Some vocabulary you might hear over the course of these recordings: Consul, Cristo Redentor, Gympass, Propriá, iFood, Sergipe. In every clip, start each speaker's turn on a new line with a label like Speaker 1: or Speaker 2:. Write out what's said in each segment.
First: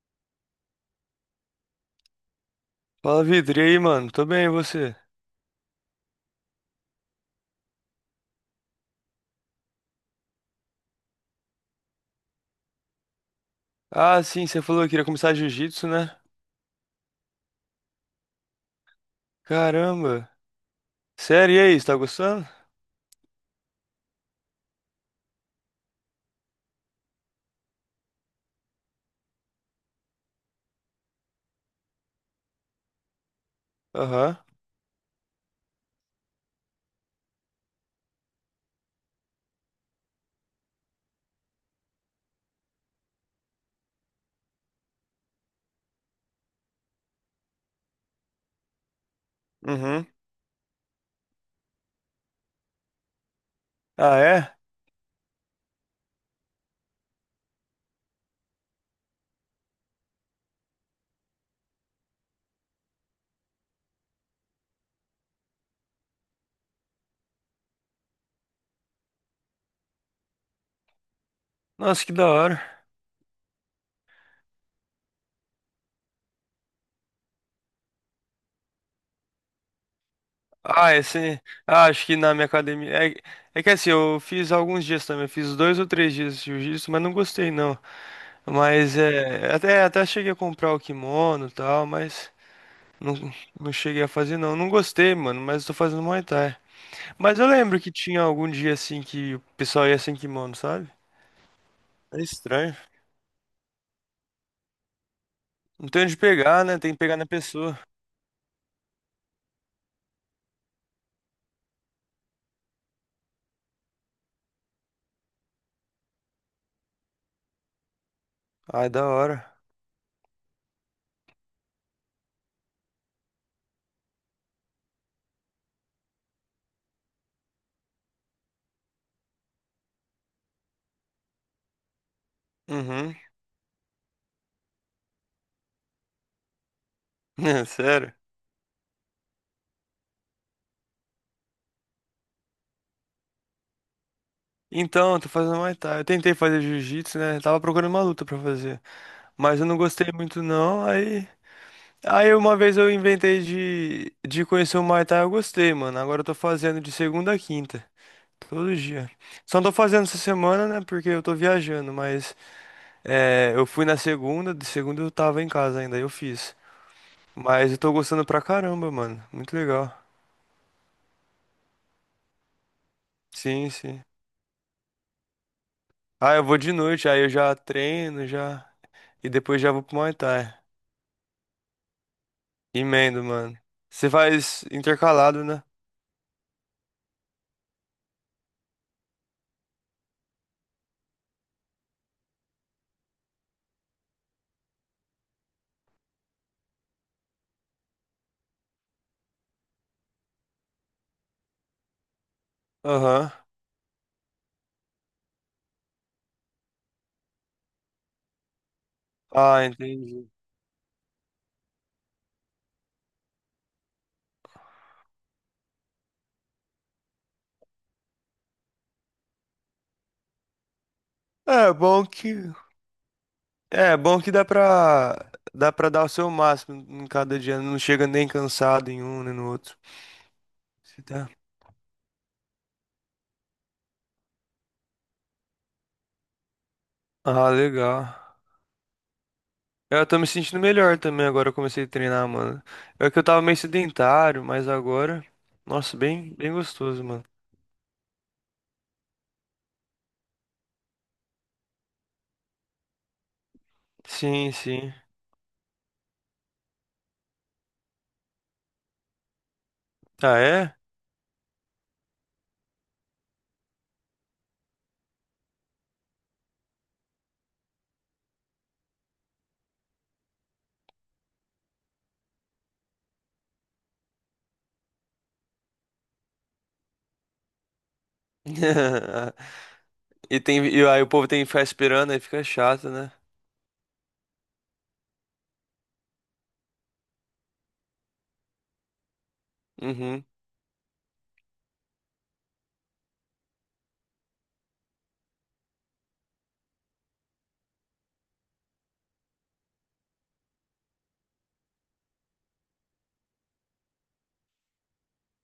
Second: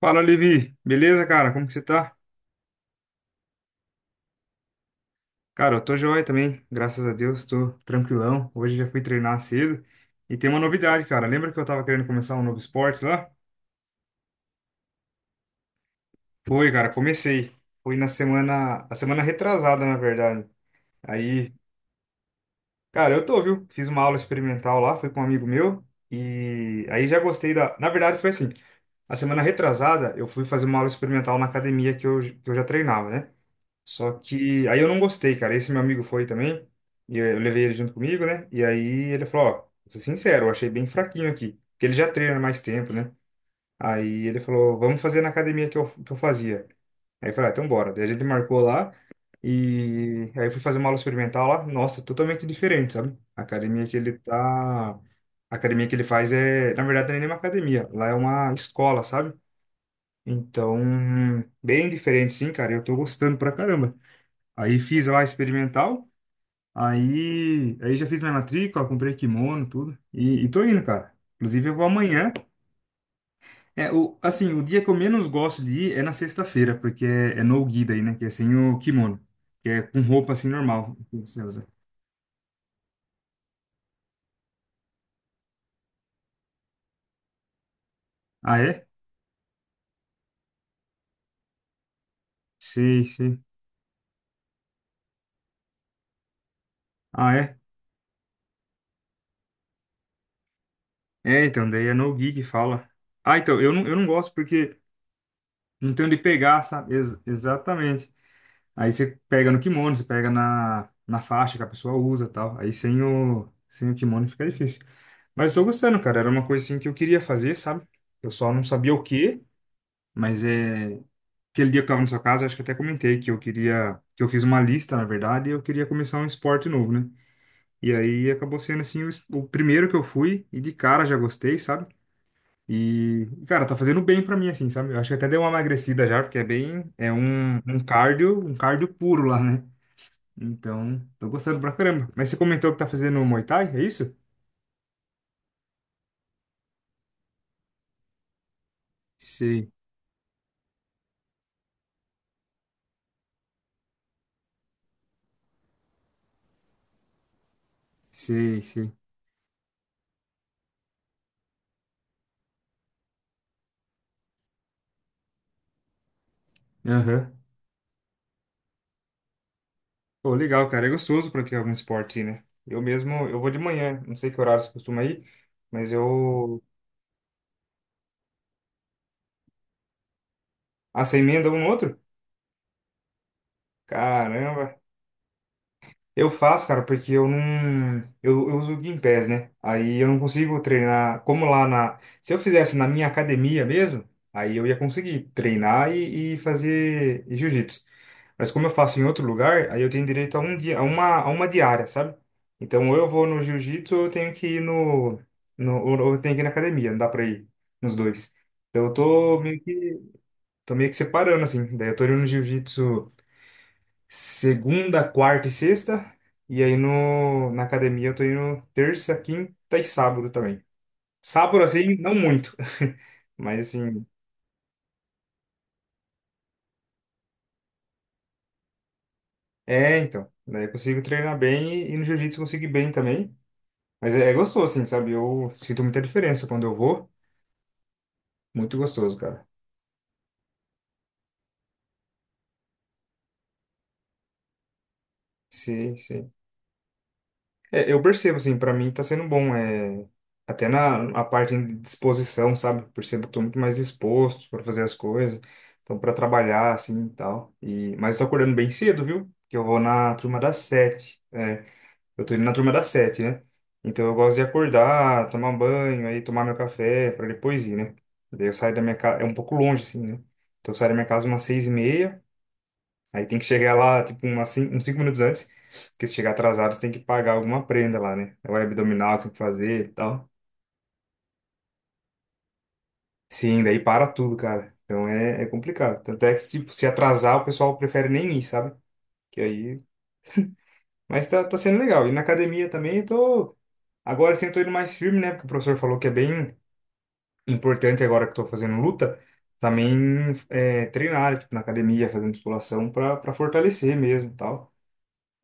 Speaker 1: Fala, Levi. Beleza, cara? Como que você tá?
Speaker 2: Fala, Vitor. E aí, mano? Tô bem, e você?
Speaker 1: Cara, eu tô joia também, graças a Deus, tô tranquilão. Hoje já fui treinar cedo. E tem uma novidade, cara. Lembra que eu tava querendo começar um novo esporte lá?
Speaker 2: Ah, sim, você falou que queria começar jiu-jitsu, né?
Speaker 1: Foi, cara, comecei. Foi a semana retrasada, na
Speaker 2: Caramba.
Speaker 1: verdade. Aí,
Speaker 2: Sério, e aí, você tá gostando?
Speaker 1: cara, eu tô, viu? Fiz uma aula experimental lá, fui com um amigo meu. E aí já gostei da. Na verdade, foi assim. A semana retrasada, eu fui fazer uma aula experimental na academia que eu já treinava, né? Só
Speaker 2: Aham.
Speaker 1: que aí eu não gostei, cara. Esse meu amigo foi também. E eu levei ele junto comigo, né? E aí ele falou, ó, vou ser sincero, eu achei bem fraquinho aqui. Porque ele já treina mais tempo, né? Aí ele falou, vamos fazer na academia que eu fazia. Aí eu falei, ah, então bora. Daí a gente marcou lá.
Speaker 2: Uhum.
Speaker 1: E aí eu fui fazer uma aula experimental lá. Nossa, totalmente diferente, sabe? A academia que
Speaker 2: Ah,
Speaker 1: ele
Speaker 2: é?
Speaker 1: tá... A academia que ele faz é... Na verdade, não é nem uma academia. Lá é uma escola, sabe? Então, bem diferente, sim, cara. Eu tô gostando pra caramba. Aí fiz lá experimental, aí já fiz minha matrícula, comprei kimono, tudo. E tô indo, cara. Inclusive eu vou
Speaker 2: Nossa, que da
Speaker 1: amanhã.
Speaker 2: hora.
Speaker 1: É, o, assim, o dia que eu menos gosto de ir é na sexta-feira, porque é no-gi daí, né? Que é sem o kimono. Que é com roupa assim
Speaker 2: Ah,
Speaker 1: normal
Speaker 2: é
Speaker 1: que
Speaker 2: sim,
Speaker 1: você usa.
Speaker 2: ah, acho que na minha academia... É... é que assim, eu fiz alguns dias também. Eu fiz dois ou três dias de jiu-jitsu, mas não gostei, não.
Speaker 1: Ah, é?
Speaker 2: Mas, é... Até cheguei a comprar o kimono e tal, mas...
Speaker 1: Sei,
Speaker 2: Não,
Speaker 1: sei.
Speaker 2: não cheguei a fazer, não. Não gostei, mano, mas tô fazendo Muay Thai.
Speaker 1: Ah,
Speaker 2: Mas eu
Speaker 1: é?
Speaker 2: lembro que tinha algum dia, assim, que o pessoal ia sem kimono, sabe?
Speaker 1: É, então, daí é
Speaker 2: É
Speaker 1: no-gi que
Speaker 2: estranho.
Speaker 1: fala. Ah, então, eu não gosto porque
Speaker 2: Não
Speaker 1: não
Speaker 2: tem
Speaker 1: tem
Speaker 2: onde
Speaker 1: onde pegar,
Speaker 2: pegar, né? Tem
Speaker 1: sabe?
Speaker 2: que pegar
Speaker 1: Ex-
Speaker 2: na pessoa.
Speaker 1: exatamente. Aí você pega no kimono, você pega na faixa que a pessoa usa e tal. Aí sem o kimono fica difícil. Mas eu tô gostando, cara. Era uma coisa assim que eu queria fazer, sabe? Eu só não
Speaker 2: Ah,
Speaker 1: sabia o
Speaker 2: da
Speaker 1: quê,
Speaker 2: hora.
Speaker 1: mas é. Aquele dia que eu tava na sua casa, acho que até comentei que eu queria. Que eu fiz uma lista, na verdade, e eu queria começar um esporte novo, né? E aí acabou sendo assim o primeiro que eu fui, e de cara já gostei, sabe?
Speaker 2: Uhum.
Speaker 1: E, cara, tá fazendo bem pra mim, assim, sabe? Eu acho que até deu uma emagrecida já, porque é bem. É um,
Speaker 2: É,
Speaker 1: um
Speaker 2: sério.
Speaker 1: cardio, um cardio puro lá, né? Então, tô gostando pra caramba. Mas você comentou que tá fazendo Muay Thai, é isso?
Speaker 2: Então, eu tô fazendo Muay Thai. Eu tentei fazer jiu-jitsu, né? Tava procurando uma luta pra fazer. Mas eu
Speaker 1: Sei,
Speaker 2: não gostei muito, não. Aí. Aí uma vez eu inventei de conhecer o Muay Thai, eu gostei, mano. Agora eu tô fazendo de segunda a quinta.
Speaker 1: sei,
Speaker 2: Todo
Speaker 1: sei.
Speaker 2: dia. Só não tô fazendo essa semana, né? Porque eu tô viajando, mas é, eu fui na segunda, de segunda eu tava em casa ainda, aí eu fiz.
Speaker 1: Aham.
Speaker 2: Mas eu tô gostando pra caramba, mano. Muito legal.
Speaker 1: Pô, legal, cara. É gostoso praticar algum esporte, né? Eu mesmo, eu vou de
Speaker 2: Sim,
Speaker 1: manhã.
Speaker 2: sim.
Speaker 1: Não sei que horário você costuma ir, mas
Speaker 2: Ah, eu vou
Speaker 1: eu...
Speaker 2: de noite, aí eu já treino, já. E depois já vou pro Muay Thai.
Speaker 1: Ah, você emenda um no outro?
Speaker 2: Emendo, mano. Você faz
Speaker 1: Caramba.
Speaker 2: intercalado, né?
Speaker 1: Eu faço, cara, porque eu não... Eu uso o Gympass, né? Aí eu não consigo treinar... Como lá na... Se eu fizesse na minha academia mesmo, aí eu ia conseguir treinar e fazer jiu-jitsu. Mas como eu faço em outro lugar, aí eu tenho direito a um dia, a uma diária, sabe? Então, ou eu vou
Speaker 2: Aham.
Speaker 1: no jiu-jitsu, ou eu tenho que ir no, no, ou eu tenho que ir na academia, não dá pra ir nos dois. Então, eu tô meio
Speaker 2: Ah,
Speaker 1: que,
Speaker 2: entendi.
Speaker 1: tô meio que separando, assim. Daí eu tô indo no jiu-jitsu segunda, quarta e sexta, e aí no, na academia eu tô indo terça, quinta e sábado também. Sábado,
Speaker 2: É
Speaker 1: assim,
Speaker 2: bom
Speaker 1: não
Speaker 2: que.
Speaker 1: muito, mas
Speaker 2: É
Speaker 1: assim,
Speaker 2: bom que dá pra. Dá pra dar o seu máximo em cada dia. Não chega nem cansado em um nem no outro.
Speaker 1: é, então. Daí eu
Speaker 2: Você
Speaker 1: consigo
Speaker 2: tá.
Speaker 1: treinar bem e no jiu-jitsu eu consigo ir bem também. Mas é gostoso, assim, sabe? Eu sinto muita diferença quando eu vou.
Speaker 2: Ah, legal.
Speaker 1: Muito gostoso, cara.
Speaker 2: É, eu tô me sentindo melhor também agora. Eu comecei a treinar, mano. É que eu tava meio sedentário, mas agora.
Speaker 1: Sim,
Speaker 2: Nossa,
Speaker 1: sim.
Speaker 2: bem, bem gostoso, mano.
Speaker 1: É, eu percebo, assim, pra mim tá sendo bom. É... Até na a parte de disposição, sabe? Percebo que eu tô muito mais disposto
Speaker 2: Sim,
Speaker 1: pra fazer
Speaker 2: sim.
Speaker 1: as coisas. Então, pra trabalhar, assim, e tal. E... Mas tô acordando bem cedo, viu? Porque eu vou na
Speaker 2: Ah,
Speaker 1: turma das
Speaker 2: é?
Speaker 1: 7. É, eu tô indo na turma das 7, né? Então, eu gosto de acordar, tomar banho, aí tomar meu café pra depois ir, né? Daí eu saio da minha casa... É um pouco longe, assim, né? Então, eu saio da minha casa umas 6:30. Aí tem que chegar lá, tipo, uns 5 minutos antes, porque se chegar atrasado, você tem que pagar alguma prenda lá, né? É o abdominal que você tem que fazer e tal.
Speaker 2: E tem, e aí o povo tem que ficar esperando, aí fica chato, né?
Speaker 1: Sim, daí para tudo, cara. Então é complicado. Tanto é que, tipo, se atrasar, o pessoal prefere nem ir, sabe? Que aí...
Speaker 2: Uhum.
Speaker 1: Mas tá sendo legal. E na academia também, eu tô... Agora sim, eu tô indo mais firme, né? Porque o professor falou que é bem importante agora que eu tô fazendo luta, também é, treinar, tipo, na academia, fazer musculação pra fortalecer mesmo e tal.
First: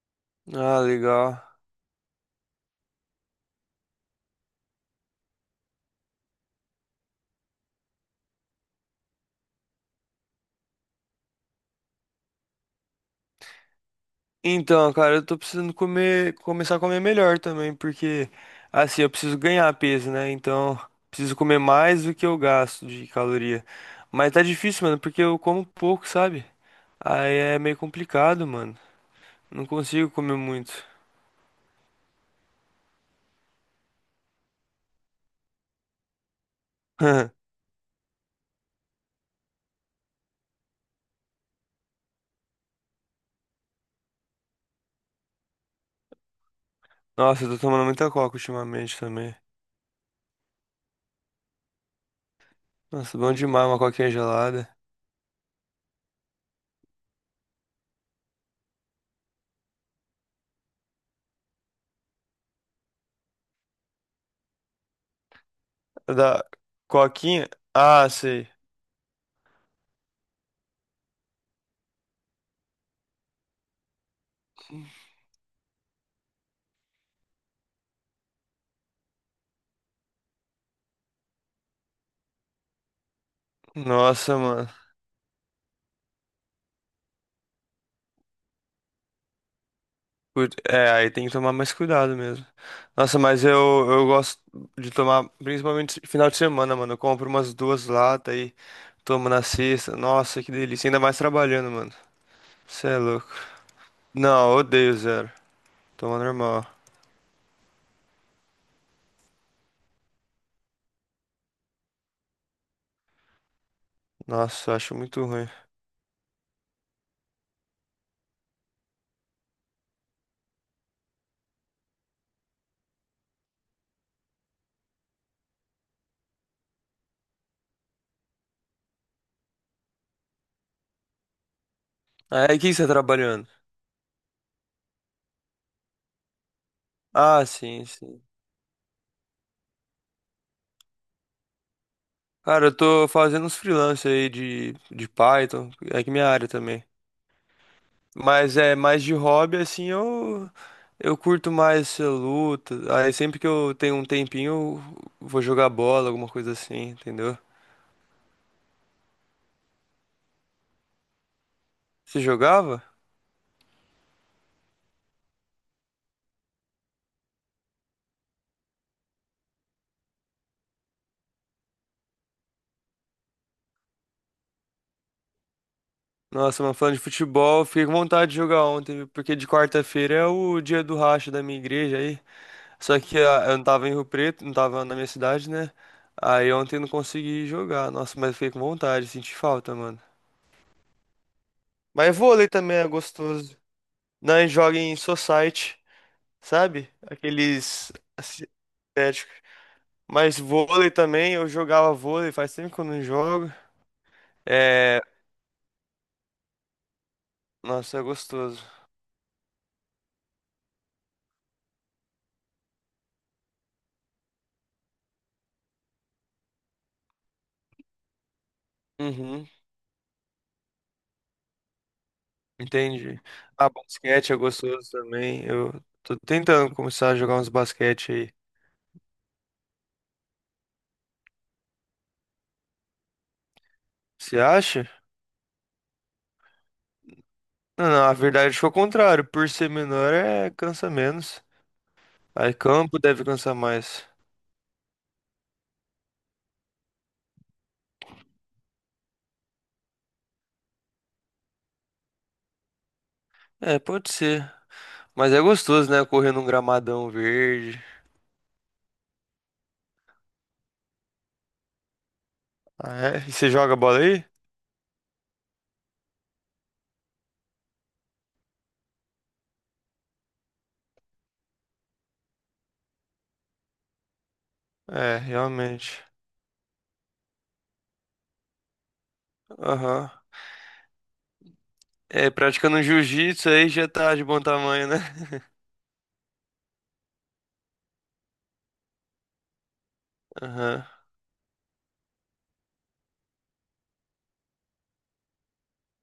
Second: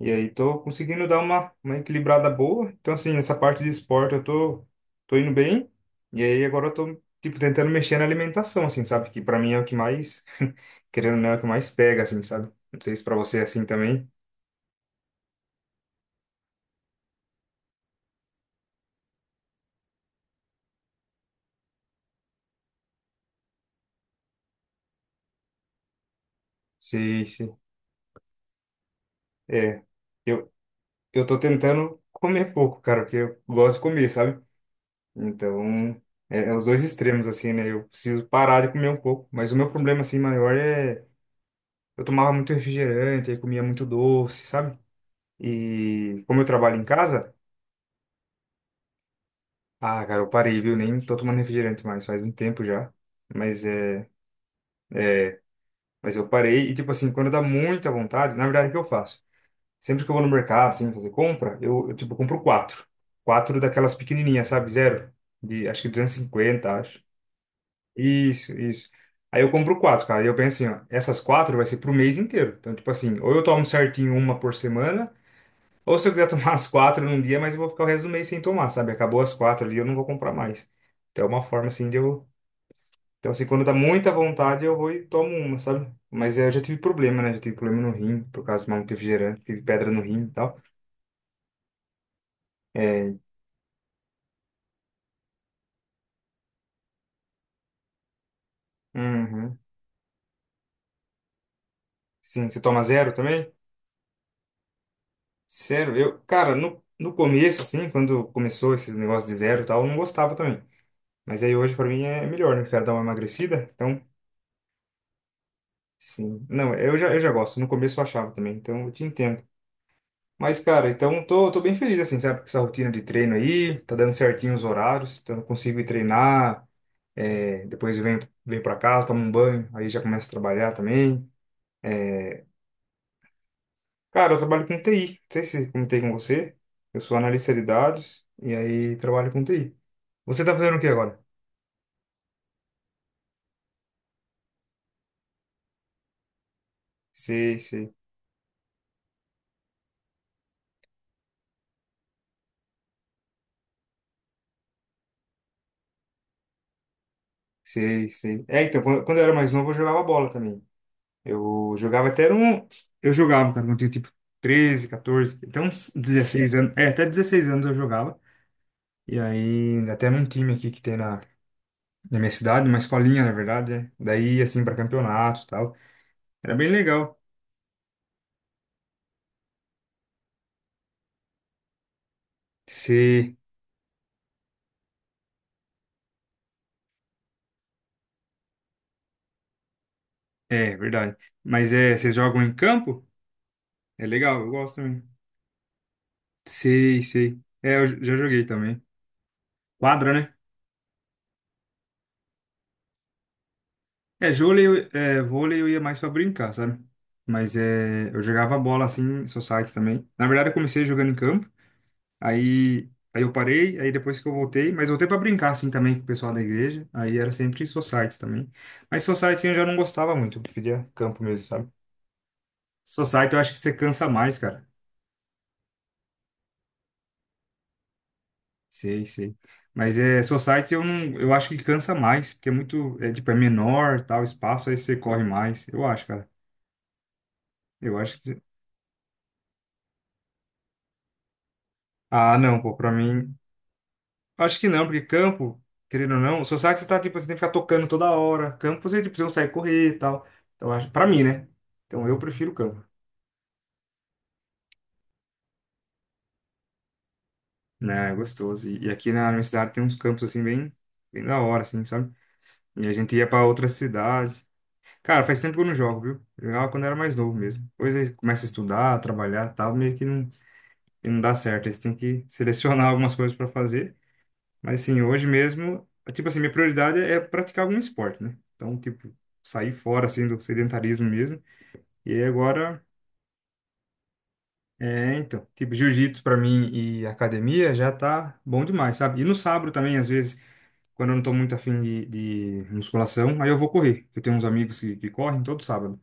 Speaker 1: E aí tô
Speaker 2: Ah,
Speaker 1: conseguindo dar
Speaker 2: legal.
Speaker 1: uma equilibrada boa. Então, assim, essa parte de esporte eu tô indo bem. E aí agora eu tô, tipo, tentando mexer na alimentação, assim, sabe? Que pra mim é o que mais, querendo ou não, é o que mais pega, assim, sabe? Não sei se pra você é assim também.
Speaker 2: Então, cara, eu tô precisando comer, começar a comer melhor também, porque assim, eu preciso ganhar peso, né? Então, preciso comer mais do que eu gasto de caloria. Mas tá difícil, mano, porque eu como pouco, sabe?
Speaker 1: Sim,
Speaker 2: Aí
Speaker 1: sim.
Speaker 2: é meio complicado, mano. Não
Speaker 1: É.
Speaker 2: consigo comer
Speaker 1: Eu,
Speaker 2: muito.
Speaker 1: eu tô tentando comer pouco, cara, porque eu gosto de comer, sabe? Então, é os dois extremos, assim, né? Eu preciso parar de comer um pouco. Mas o meu problema, assim, maior é... Eu tomava muito refrigerante, aí comia muito doce, sabe? E como eu trabalho em casa,
Speaker 2: Nossa, eu tô tomando muita coca ultimamente também.
Speaker 1: ah, cara, eu parei, viu? Nem tô tomando refrigerante mais, faz um tempo já.
Speaker 2: Nossa, bom
Speaker 1: Mas
Speaker 2: demais uma
Speaker 1: é,
Speaker 2: coquinha gelada.
Speaker 1: mas eu parei e tipo assim, quando dá muita vontade, na verdade o que eu faço? Sempre que eu vou no mercado, assim, fazer compra, eu tipo compro quatro. Quatro daquelas pequenininhas, sabe? Zero, de acho que duzentos e
Speaker 2: Da
Speaker 1: cinquenta, acho.
Speaker 2: coquinha? Ah, sei.
Speaker 1: Isso, isso. Aí eu compro quatro, cara. E eu penso assim, ó, essas quatro vai ser pro mês inteiro. Então, tipo assim, ou eu tomo certinho uma por semana, ou se eu quiser tomar as quatro num dia, mas eu vou ficar o resto do mês sem tomar, sabe? Acabou as quatro ali, eu não vou comprar mais. Então é uma forma assim de eu. Então, assim, quando dá muita
Speaker 2: Nossa,
Speaker 1: vontade,
Speaker 2: mano.
Speaker 1: eu vou e tomo uma, sabe? Mas eu já tive problema, né? Já tive problema no rim, por causa de tomar muito refrigerante, tive pedra no rim e
Speaker 2: Put-
Speaker 1: tal.
Speaker 2: É, aí tem que tomar mais cuidado mesmo.
Speaker 1: É.
Speaker 2: Nossa, mas eu gosto de tomar, principalmente final de semana, mano. Eu compro umas duas latas e tomo na
Speaker 1: Uhum.
Speaker 2: sexta. Nossa, que delícia. Ainda mais trabalhando, mano.
Speaker 1: Sim, você toma
Speaker 2: Você é
Speaker 1: zero
Speaker 2: louco.
Speaker 1: também?
Speaker 2: Não, eu odeio zero.
Speaker 1: Zero. Eu,
Speaker 2: Toma
Speaker 1: cara,
Speaker 2: normal.
Speaker 1: no começo, assim, quando começou esses negócios de zero e tal, eu não gostava também. Mas aí hoje, pra mim, é melhor, né? Quero dar uma emagrecida, então.
Speaker 2: Nossa, eu acho muito ruim.
Speaker 1: Sim. Não, eu já gosto. No começo eu achava também, então eu te entendo. Mas, cara, então tô bem feliz, assim, sabe, com essa rotina de treino aí, tá dando certinho os horários, então eu consigo ir treinar, é, depois eu venho, pra casa, tomo um banho, aí já começo a trabalhar também.
Speaker 2: Aí, o que você tá trabalhando?
Speaker 1: Cara, eu trabalho com TI, não sei se comentei com você, eu sou
Speaker 2: Ah,
Speaker 1: analista de
Speaker 2: sim, sim.
Speaker 1: dados e aí trabalho com TI. Você tá fazendo o que agora?
Speaker 2: Cara, eu tô fazendo uns freelance aí de Python. É que minha área também.
Speaker 1: Sei, sei,
Speaker 2: Mas é mais de hobby, assim, eu curto mais luta. Aí sempre que eu tenho um tempinho, eu vou jogar bola, alguma coisa assim, entendeu?
Speaker 1: sei, sei. É, então, quando eu era mais novo, eu jogava bola também. Eu jogava
Speaker 2: Você
Speaker 1: até um
Speaker 2: jogava?
Speaker 1: Eu jogava, cara, quando eu tinha, tipo, 13 14, até uns 16 anos, é, até 16 anos eu jogava. E aí, até num time aqui que tem na minha cidade, uma escolinha, na verdade, né? Daí, assim, pra campeonato e tal. Era
Speaker 2: Nossa,
Speaker 1: bem
Speaker 2: mano, falando de
Speaker 1: legal.
Speaker 2: futebol, fiquei com vontade de jogar ontem, viu? Porque de quarta-feira é o dia do racha da minha igreja aí. Só que
Speaker 1: Você.
Speaker 2: ah, eu não tava em Rio Preto, não tava na minha cidade, né? Aí ontem eu não consegui jogar. Nossa, mas fiquei com vontade, senti falta, mano.
Speaker 1: É, verdade. Mas vocês
Speaker 2: Mas
Speaker 1: jogam
Speaker 2: vôlei
Speaker 1: em
Speaker 2: também é
Speaker 1: campo?
Speaker 2: gostoso.
Speaker 1: É
Speaker 2: Não,
Speaker 1: legal,
Speaker 2: a
Speaker 1: eu
Speaker 2: gente
Speaker 1: gosto
Speaker 2: joga em
Speaker 1: também.
Speaker 2: society. Sabe?
Speaker 1: Sei, sei. É, eu
Speaker 2: Aqueles
Speaker 1: já joguei também.
Speaker 2: asiáticos.
Speaker 1: Quadra, né?
Speaker 2: Mas vôlei também, eu jogava vôlei, faz tempo que eu não jogo.
Speaker 1: É, vôlei, eu-
Speaker 2: É,
Speaker 1: é, vôlei eu ia mais pra brincar, sabe? Mas
Speaker 2: nossa, é
Speaker 1: eu jogava
Speaker 2: gostoso.
Speaker 1: bola assim, society também. Na verdade, eu comecei jogando em campo. Aí, aí eu parei, aí depois que eu voltei, mas voltei para brincar assim também com o pessoal da igreja. Aí era sempre society também. Mas society
Speaker 2: Uhum,
Speaker 1: assim, eu já não gostava muito, eu preferia campo mesmo, sabe?
Speaker 2: entendi.
Speaker 1: Society eu acho que
Speaker 2: Ah,
Speaker 1: você cansa
Speaker 2: basquete é
Speaker 1: mais, cara.
Speaker 2: gostoso também. Eu tô tentando começar a jogar uns basquete aí.
Speaker 1: Sei, sei. Mas é society eu não, eu acho que cansa mais, porque é muito, é tipo é menor, tal
Speaker 2: Você
Speaker 1: espaço, aí
Speaker 2: acha?
Speaker 1: você corre mais. Eu acho, cara.
Speaker 2: Não,
Speaker 1: Eu
Speaker 2: não, a
Speaker 1: acho que
Speaker 2: verdade foi o contrário. Por ser menor, é cansa menos.
Speaker 1: Ah,
Speaker 2: Aí
Speaker 1: não, pô, para
Speaker 2: campo deve
Speaker 1: mim
Speaker 2: cansar mais.
Speaker 1: Acho que não, porque campo, querendo ou não, o sabe você tá, tipo, você tem que ficar tocando toda hora. Campo você, tipo, você consegue correr e tal. Então, acho, pra mim, né? Então, eu prefiro campo.
Speaker 2: É, pode ser. Mas é gostoso, né? Correr num gramadão verde.
Speaker 1: Né, é gostoso. E aqui na minha cidade tem uns campos, assim, bem, bem da hora, assim, sabe? E a
Speaker 2: Ah,
Speaker 1: gente
Speaker 2: é?
Speaker 1: ia
Speaker 2: E
Speaker 1: pra
Speaker 2: você
Speaker 1: outras
Speaker 2: joga bola aí?
Speaker 1: cidades. Cara, faz tempo que eu não jogo, viu? Eu jogava quando eu era mais novo mesmo. Depois aí começa a estudar, trabalhar e tal, meio que não dá certo. Aí você tem que selecionar algumas coisas pra fazer. Mas assim,
Speaker 2: É,
Speaker 1: hoje mesmo,
Speaker 2: realmente.
Speaker 1: tipo assim, minha prioridade é praticar algum esporte, né? Então, tipo, sair fora
Speaker 2: Aham.
Speaker 1: assim do sedentarismo mesmo. E aí
Speaker 2: É, praticando um
Speaker 1: agora,
Speaker 2: jiu-jitsu aí já tá de bom tamanho, né?
Speaker 1: é, então, tipo, jiu-jitsu pra mim e academia já tá bom demais, sabe? E no sábado também, às vezes,
Speaker 2: Aham.
Speaker 1: quando eu não tô muito afim de musculação, aí eu vou correr. Eu tenho uns amigos que correm todo sábado.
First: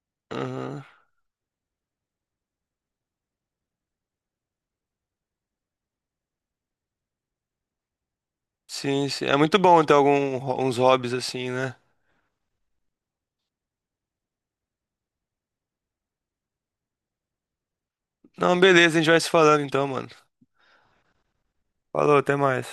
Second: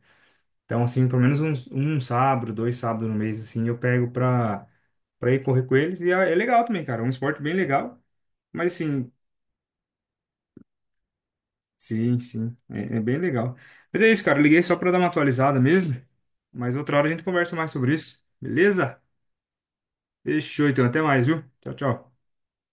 Speaker 1: Então,
Speaker 2: Aham.
Speaker 1: assim, pelo menos um sábado, 2 sábados no mês, assim, eu pego pra ir correr com eles. E é legal também, cara. É um esporte bem legal. Mas
Speaker 2: Sim,
Speaker 1: assim,
Speaker 2: sim. É muito bom ter alguns hobbies assim, né?
Speaker 1: Sim, sim. É bem legal. Mas é isso, cara. Eu liguei só pra dar uma atualizada mesmo. Mas outra hora a gente conversa mais sobre isso.
Speaker 2: Não, beleza,
Speaker 1: Beleza?
Speaker 2: a gente vai se falando então, mano.
Speaker 1: Fechou, então. Até mais, viu? Tchau, tchau.
Speaker 2: Falou, até mais.